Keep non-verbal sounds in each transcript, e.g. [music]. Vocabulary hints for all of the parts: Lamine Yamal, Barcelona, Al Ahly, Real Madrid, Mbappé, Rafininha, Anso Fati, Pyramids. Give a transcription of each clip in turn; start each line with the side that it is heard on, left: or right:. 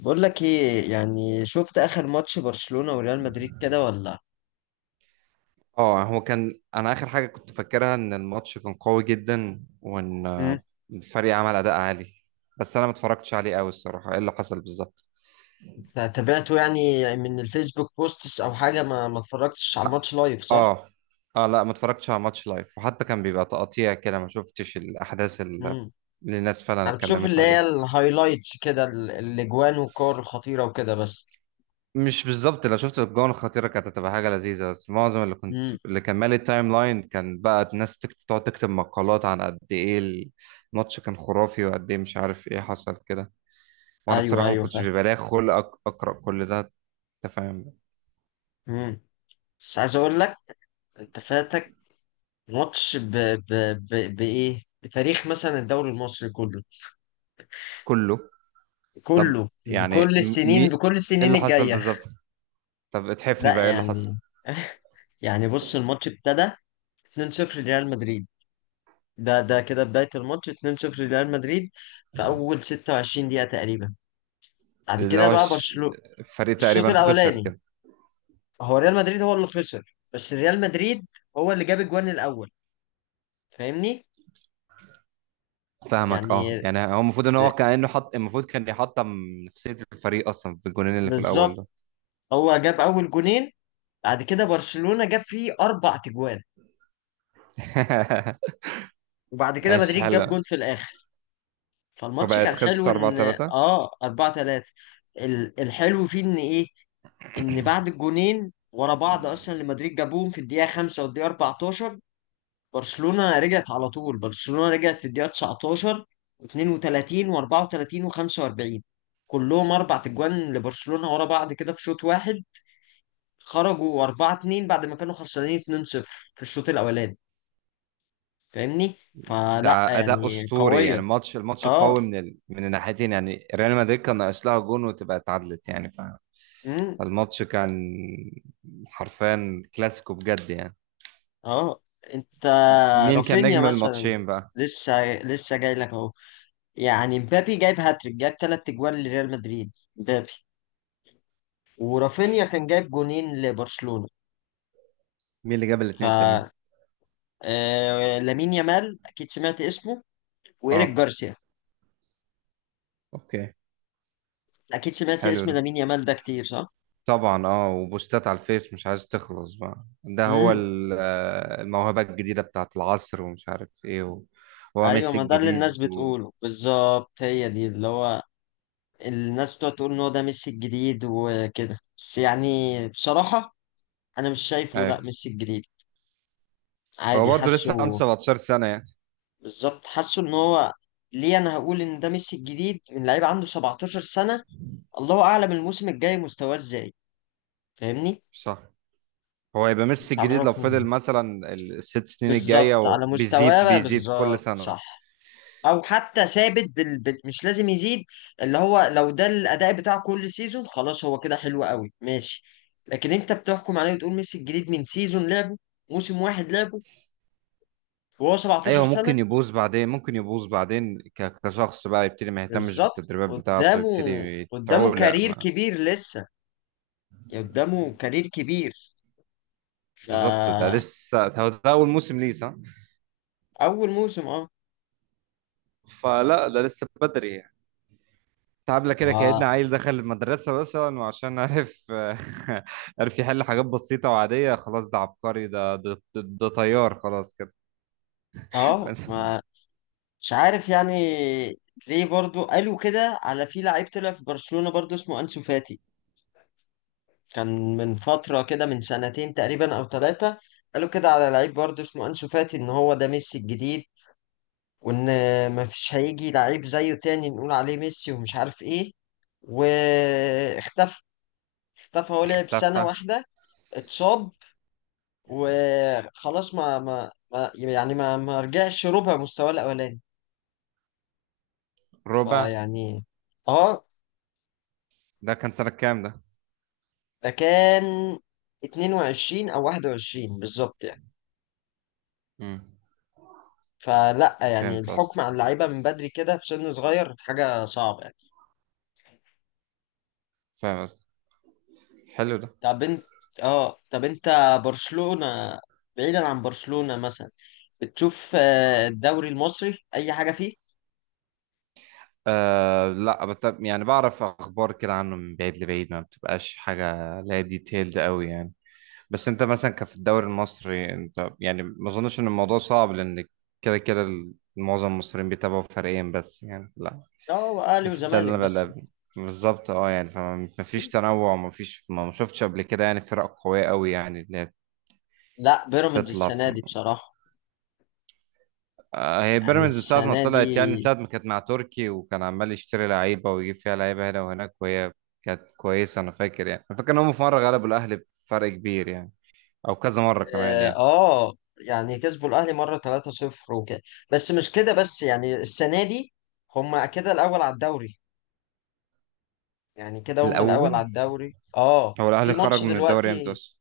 left: بقول لك ايه؟ يعني شفت اخر ماتش برشلونة وريال مدريد كده ولا؟
right: اه، هو كان انا اخر حاجه كنت فاكرها ان الماتش كان قوي جدا، وان
left: مم.
right: الفريق عمل اداء عالي. بس انا ما اتفرجتش عليه قوي الصراحه، ايه اللي حصل بالظبط؟
left: تابعته يعني من الفيسبوك بوستس او حاجة، ما اتفرجتش على
right: ح-
left: الماتش لايف، صح؟
right: اه. اه، لا ما اتفرجتش على ماتش لايف، وحتى كان بيبقى تقطيع كده، ما شفتش الاحداث
left: امم.
right: اللي الناس فعلا
left: انا بشوف
right: اتكلمت
left: اللي هي
right: عليها.
left: الهايلايتس كده، الاجوان والكور الخطيرة وكده بس.
right: مش بالظبط، لو شفت الجون الخطيره كانت هتبقى حاجه لذيذه، بس معظم
left: امم.
right: اللي كان مالي التايم لاين كان بقى الناس تقعد تكتب مقالات عن قد ايه الماتش كان خرافي، وقد ايه مش عارف ايه حصل كده. وانا
left: ايوه،
right: الصراحه ما
left: ايوه،
right: كنتش
left: فاهم.
right: بيبقى ليا خلق اقرا كل ده. انت فاهم.
left: امم. بس عايز اقول لك، انت فاتك ماتش ب... بايه؟ بتاريخ مثلا الدوري المصري كله،
right: كله. طب
left: كله،
right: يعني
left: بكل
right: مي
left: السنين،
right: ايه
left: بكل السنين
right: اللي حصل
left: الجاية.
right: بالظبط؟ طب اتحفني
left: لا
right: بقى، ايه اللي حصل؟
left: يعني [laughs] يعني بص، الماتش ابتدى 2-0 لريال مدريد. ده كده بداية الماتش، 2-0 لريال مدريد في أول 26 دقيقة تقريبا. بعد
right: اللي
left: كده
right: هو
left: بقى برشلونة
right: الفريق
left: الشوط
right: تقريبا خسر
left: الأولاني.
right: كده.
left: هو ريال مدريد هو اللي خسر، بس ريال مدريد هو اللي جاب الجوان الأول، فاهمني؟
right: فاهمك، اه،
left: يعني
right: يعني هو المفروض ان هو
left: ر-
right: كانه حط، المفروض كان يحطم نفسيه الفريق اصلا في الجونين اللي في الاول
left: بالظبط،
right: ده.
left: هو جاب أول جونين، بعد كده برشلونة جاب فيه أربع تجوان،
right: [laughs]
left: وبعد كده
right: ماشي،
left: مدريد
right: حلو.
left: جاب جون في الآخر. فالماتش
right: فبقت
left: كان حلو،
right: خلصت 4
left: إن
right: 3
left: 4-3. الحلو فيه إن إيه؟ ان بعد الجونين ورا بعض اصلا اللي مدريد جابوهم في الدقيقه 5 والدقيقه 14، برشلونه رجعت على طول، برشلونه رجعت في الدقيقه 19 و32 و34 و45، كلهم اربع تجوان لبرشلونه ورا بعض كده في شوط واحد. خرجوا 4-2 بعد ما كانوا خسرانين 2-0 في الشوط الاولاني، فاهمني؟ فلا
right: ده اداء
left: يعني،
right: اسطوري
left: قويه.
right: يعني، الماتش قوي
left: اه.
right: من الناحيتين، يعني ريال مدريد كان ناقص لها جون وتبقى اتعادلت يعني. ف
left: امم.
right: الماتش كان حرفيا كلاسيكو بجد يعني.
left: اه. انت.
right: مين كان
left: رافينيا
right: نجم
left: مثلا،
right: الماتشين بقى؟
left: لسه لسه جاي لك اهو. يعني مبابي جايب هاتريك، جايب ثلاث اجوان لريال مدريد، مبابي. ورافينيا كان جايب جونين لبرشلونة.
right: مين اللي جاب
left: ف
right: الاتنين التانيين؟
left: لامين يامال، اكيد سمعت اسمه، وايريك
right: اه.
left: جارسيا.
right: اوكي،
left: اكيد سمعت
right: حلو
left: اسم
right: ده.
left: لامين يامال ده كتير، صح؟
right: طبعا، اه، وبوستات على الفيس مش عايز تخلص بقى، ده هو
left: امم.
right: الموهبة الجديدة بتاعت العصر ومش عارف ايه. هو
left: ايوه،
right: ميسي
left: ما ده اللي الناس
right: الجديد.
left: بتقوله بالظبط، هي دي اللي هو، الناس بتقعد تقول ان هو ده ميسي الجديد وكده بس، يعني بصراحة انا مش شايفه لا
right: ايوه،
left: ميسي الجديد،
right: هو
left: عادي.
right: برضه لسه عنده
left: حاسه
right: 17 سنة يعني.
left: بالظبط، حاسه ان هو، ليه انا هقول ان ده ميسي الجديد من لعيب عنده 17 سنة؟ الله اعلم الموسم الجاي مستواه ازاي، فاهمني؟
right: صح. هو يبقى ميسي
left: مش
right: الجديد لو
left: عرفني.
right: فضل مثلا الست سنين الجاية
left: بالظبط، على مستواه
right: وبيزيد
left: بقى،
right: بيزيد كل
left: بالظبط
right: سنة.
left: صح. او حتى ثابت مش لازم يزيد، اللي هو لو ده الاداء بتاعه كل سيزون، خلاص هو كده حلو قوي، ماشي. لكن انت بتحكم عليه وتقول ميسي الجديد من سيزون لعبه، موسم واحد لعبه، وهو 17
right: ايوه،
left: سنة.
right: ممكن يبوظ بعدين، ممكن يبوظ بعدين، كشخص بقى يبتدي ما يهتمش
left: بالظبط،
right: بالتدريبات بتاعته،
left: قدامه.
right: يبتدي
left: قدامه
right: تعولق
left: كارير
right: ما...
left: كبير لسه، يعني قدامه كارير كبير.
right: بالظبط، ده
left: فأول
right: لسه هو ده اول موسم ليه، صح.
left: موسم، اه.
right: فلا ده لسه بدري يعني. تعبنا كده، كأن
left: و-
right: عيل دخل المدرسة مثلا وعشان عرف [laughs] عرف يحل حاجات بسيطة وعادية، خلاص ده عبقري، ده طيار خلاص كده.
left: اه،
right: [laughs]
left: ما مش عارف يعني. ليه برضو قالوا كده على في لعيب طلع في برشلونة برضو اسمه أنسو فاتي، كان من فترة كده، من سنتين تقريبا أو ثلاثة. قالوا كده على لعيب برضو اسمه أنسو فاتي إن هو ده ميسي الجديد، وإن مفيش هيجي لعيب زيه تاني نقول عليه ميسي ومش عارف إيه، واختفى. اختفى، هو لعب سنة
right: تفه.
left: واحدة، اتصاب، وخلاص ما يعني ما رجعش ربع مستواه الاولاني،
right: ربع.
left: فيعني اه.
right: ده كان سنة كام ده؟
left: ده كان 22 او 21 بالظبط يعني.
right: مم.
left: فلا يعني
right: فهمت قصدي.
left: الحكم على اللعيبه من بدري كده، في سن صغير، حاجه صعبه يعني.
right: فاهم قصدي. حلو ده.
left: طب انت اه طب انت برشلونه، بعيدا عن برشلونه مثلا، بتشوف الدوري المصري اي حاجه فيه؟
right: أه، لا يعني بعرف اخبار كده عنه من بعيد لبعيد، ما بتبقاش حاجه لا ديتيلد قوي يعني. بس انت مثلا كفي الدوري المصري، انت يعني ما اظنش ان الموضوع صعب، لان كده كده معظم المصريين بيتابعوا فريقين بس يعني، لا.
left: اه، واهلي
right: ده في ده
left: وزمالك بس.
right: بالظبط، اه، يعني فما ما فيش تنوع، ما فيش، ما شفتش قبل كده يعني فرق قوية قوي، يعني اللي هي
left: لا، بيراميدز
right: تطلع.
left: السنه دي بصراحه،
right: هي
left: يعني
right: بيراميدز من ساعة ما
left: السنه
right: طلعت يعني، من
left: دي.
right: ساعة ما كانت مع تركي، وكان عمال يشتري لعيبة ويجيب فيها لعيبة هنا وهناك، وهي كانت كويسة. أنا فاكر يعني، أنا فاكر إن هم في مرة غلبوا الأهلي بفرق كبير يعني، أو كذا مرة كمان يعني.
left: يعني كسبوا الاهلي مره 3-0 وكده، بس مش كده بس، يعني السنه دي هم كده الاول على الدوري. يعني كده هم الاول
right: الأول.
left: على الدوري، اه،
right: هو الأهلي
left: في
right: خرج
left: ماتش
right: من الدوري إمتى
left: دلوقتي.
right: أصلا؟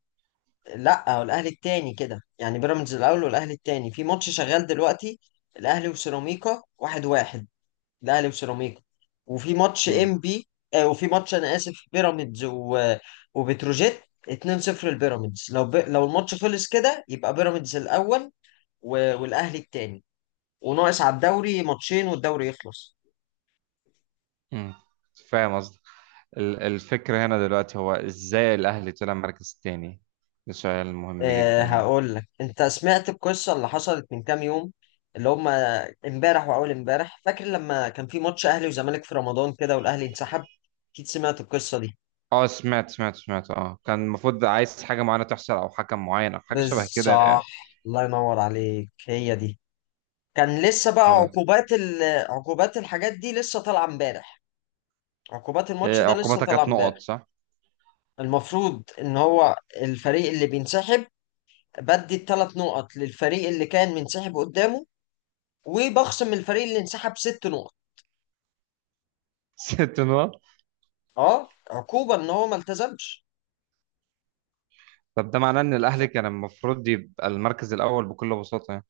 left: لا، هو الاهلي التاني كده، يعني بيراميدز الاول والاهلي التاني في ماتش شغال دلوقتي. الاهلي وسيراميكا واحد واحد، الاهلي وسيراميكا. وفي ماتش ام
right: مم.
left: بي وفي ماتش، انا اسف، بيراميدز وبتروجيت 2-0 لبيراميدز. لو لو الماتش خلص كده يبقى بيراميدز الاول والاهلي التاني. وناقص على الدوري ماتشين والدوري يخلص.
right: مم. فاهم قصدي. الفكرة هنا دلوقتي هو إزاي الأهلي طلع مركز تاني. ده سؤال مهم
left: أه،
right: جدا.
left: هقول لك، انت سمعت القصه اللي حصلت من كام يوم؟ اللي هم امبارح واول امبارح، فاكر لما كان في ماتش اهلي وزمالك في رمضان كده والاهلي انسحب؟ اكيد سمعت القصه دي.
right: اه، سمعت سمعت سمعت، اه، كان المفروض عايز حاجة معينة تحصل، أو حكم معين أو حاجة
left: بس
right: شبه كده
left: صح،
right: يعني.
left: الله ينور عليك، هي دي. كان لسه بقى
right: خلاص.
left: عقوبات عقوبات الحاجات دي لسه طالعه امبارح، عقوبات الماتش
right: إيه،
left: ده لسه
right: عقوبتها
left: طالعه
right: كانت نقط
left: امبارح.
right: صح؟
left: المفروض ان هو الفريق اللي بينسحب بدي الثلاث نقط للفريق اللي كان منسحب قدامه، وبخصم الفريق اللي انسحب ست نقط،
right: [laughs] ست نقط.
left: اه، عقوبة ان هو ما التزمش.
right: طب ده معناه ان
left: ف-
right: الاهلي كان المفروض يبقى المركز الاول بكل بساطه يعني.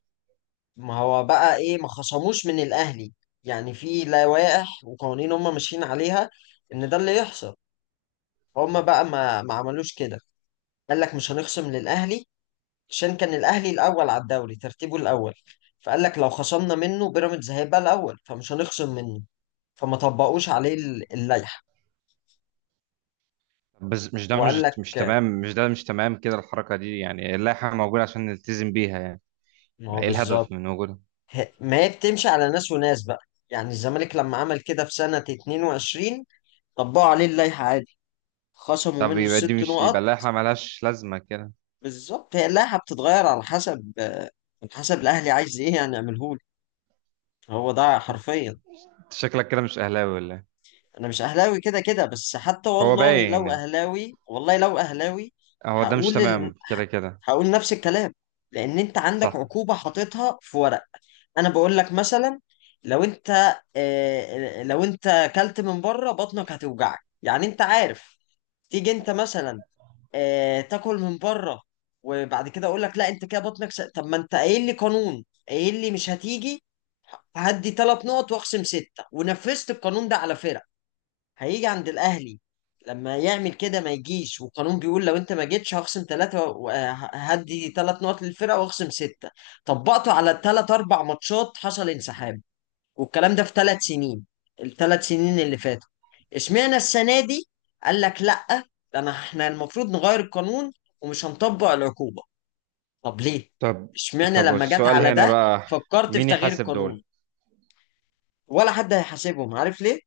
left: ما هو بقى ايه، ما خصموش من الاهلي. يعني في لوائح وقوانين هم ماشيين عليها ان ده اللي يحصل، هم بقى ما عملوش كده. قال لك مش هنخصم للاهلي عشان كان الاهلي الاول على الدوري، ترتيبه الاول، فقال لك لو خصمنا منه بيراميدز هيبقى الاول، فمش هنخصم منه. فما طبقوش عليه اللائحة.
right: بس مش ده،
left: وقال لك،
right: مش تمام، مش ده مش تمام كده الحركه دي يعني، اللائحه موجوده عشان نلتزم بيها يعني،
left: ما هو
right: ايه
left: بالظبط،
right: الهدف من وجودها.
left: ما هي بتمشي على ناس وناس بقى. يعني الزمالك لما عمل كده في سنة 22، طبقوا عليه اللائحة عادي، خصموا
right: طب،
left: منه
right: يبقى دي
left: الست
right: مش، يبقى
left: نقط.
right: اللائحه ملهاش لازمه كده.
left: بالظبط، هي اللائحة بتتغير على حسب الأهلي عايز إيه، يعني يعملهولي. هو ده حرفيا.
right: أنت شكلك كده مش اهلاوي ولا إيه؟
left: أنا مش أهلاوي كده كده، بس حتى
right: هو
left: والله
right: باين
left: لو
right: يعني.
left: أهلاوي، والله لو أهلاوي
right: هو ده مش
left: هقول ال...
right: تمام
left: ه-
right: كده كده.
left: هقول نفس الكلام، لأن أنت عندك
right: صح.
left: عقوبة حاططها في ورق. انا بقول لك مثلا، لو انت، لو انت اكلت من بره بطنك هتوجعك، يعني انت عارف. تيجي انت مثلا تاكل من بره، وبعد كده اقول لك لا انت كده بطنك طب ما انت قايل لي قانون، قايل لي مش هتيجي، هدي ثلاث نقط واخصم سته، ونفذت القانون ده على فرق، هيجي عند الاهلي لما يعمل كده ما يجيش، والقانون بيقول لو انت ما جيتش هخصم ثلاثه وهدي ثلاث نقط للفرقه واخصم سته. طبقته على ثلاث اربع ماتشات حصل انسحاب، والكلام ده في ثلاث سنين، الثلاث سنين اللي فاتوا. اشمعنى السنه دي قال لك لا، احنا المفروض نغير القانون ومش هنطبق العقوبه؟ طب ليه؟
right: طب
left: اشمعنى
right: طب
left: لما جت
right: السؤال
left: على
right: هنا
left: ده
right: بقى،
left: فكرت في
right: مين
left: تغيير
right: يحاسب
left: القانون؟
right: دول؟
left: ولا حد هيحاسبهم، عارف ليه؟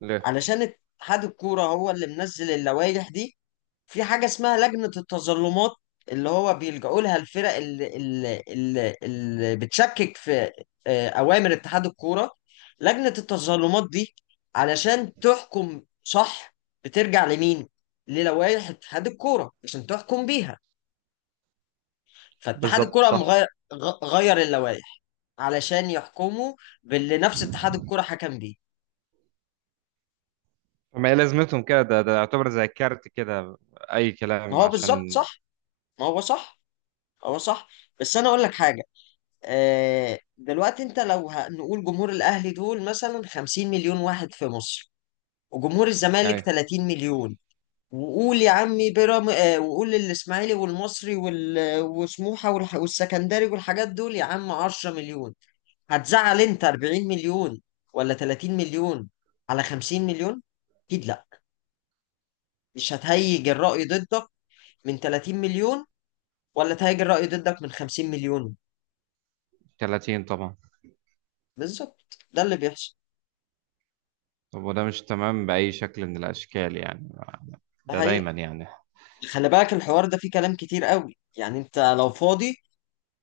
right: ليه؟
left: علشان اتحاد الكوره هو اللي منزل اللوائح دي. في حاجة اسمها لجنة التظلمات، اللي هو بيلجأوا لها الفرق اللي بتشكك في أوامر اتحاد الكورة. لجنة التظلمات دي علشان تحكم صح بترجع لمين؟ للوائح اتحاد الكورة عشان تحكم بيها. فاتحاد
right: بالظبط،
left: الكورة قام
right: صح.
left: غير غير اللوائح علشان يحكموا باللي نفس اتحاد الكورة حكم بيه.
right: ما هي لازمتهم كده، ده يعتبر زي كارت كده، اي
left: ما
right: كلام
left: هو بالظبط
right: عشان...
left: صح، ما هو صح، هو صح. بس أنا أقول لك حاجة، دلوقتي انت لو نقول جمهور الاهلي دول مثلا 50 مليون واحد في مصر، وجمهور الزمالك
right: أيوة.
left: 30 مليون، وقول يا عمي بيرام، وقول الاسماعيلي والمصري وسموحه والسكندري والحاجات دول يا عم 10 مليون، هتزعل انت 40 مليون ولا 30 مليون على 50 مليون؟ اكيد لا، مش هتهيج الرأي ضدك من 30 مليون ولا تهيج الرأي ضدك من 50 مليون.
right: 30 طبعا.
left: بالظبط، ده اللي بيحصل،
right: طب، وده مش تمام بأي شكل من الأشكال يعني،
left: ده
right: ده
left: حقيقي.
right: دايما يعني.
left: خلي بالك الحوار ده فيه كلام كتير قوي، يعني انت لو فاضي،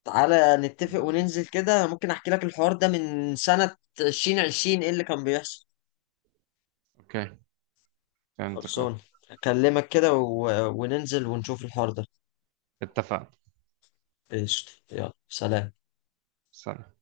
left: تعالى نتفق وننزل كده، ممكن احكي لك الحوار ده من سنة 2020 ايه اللي كان بيحصل.
right: أوكي. فهمتك، أه.
left: خلصان، اكلمك كده وننزل ونشوف الحوار ده.
right: اتفقنا.
left: قشطة، يلا سلام.
right: سلام.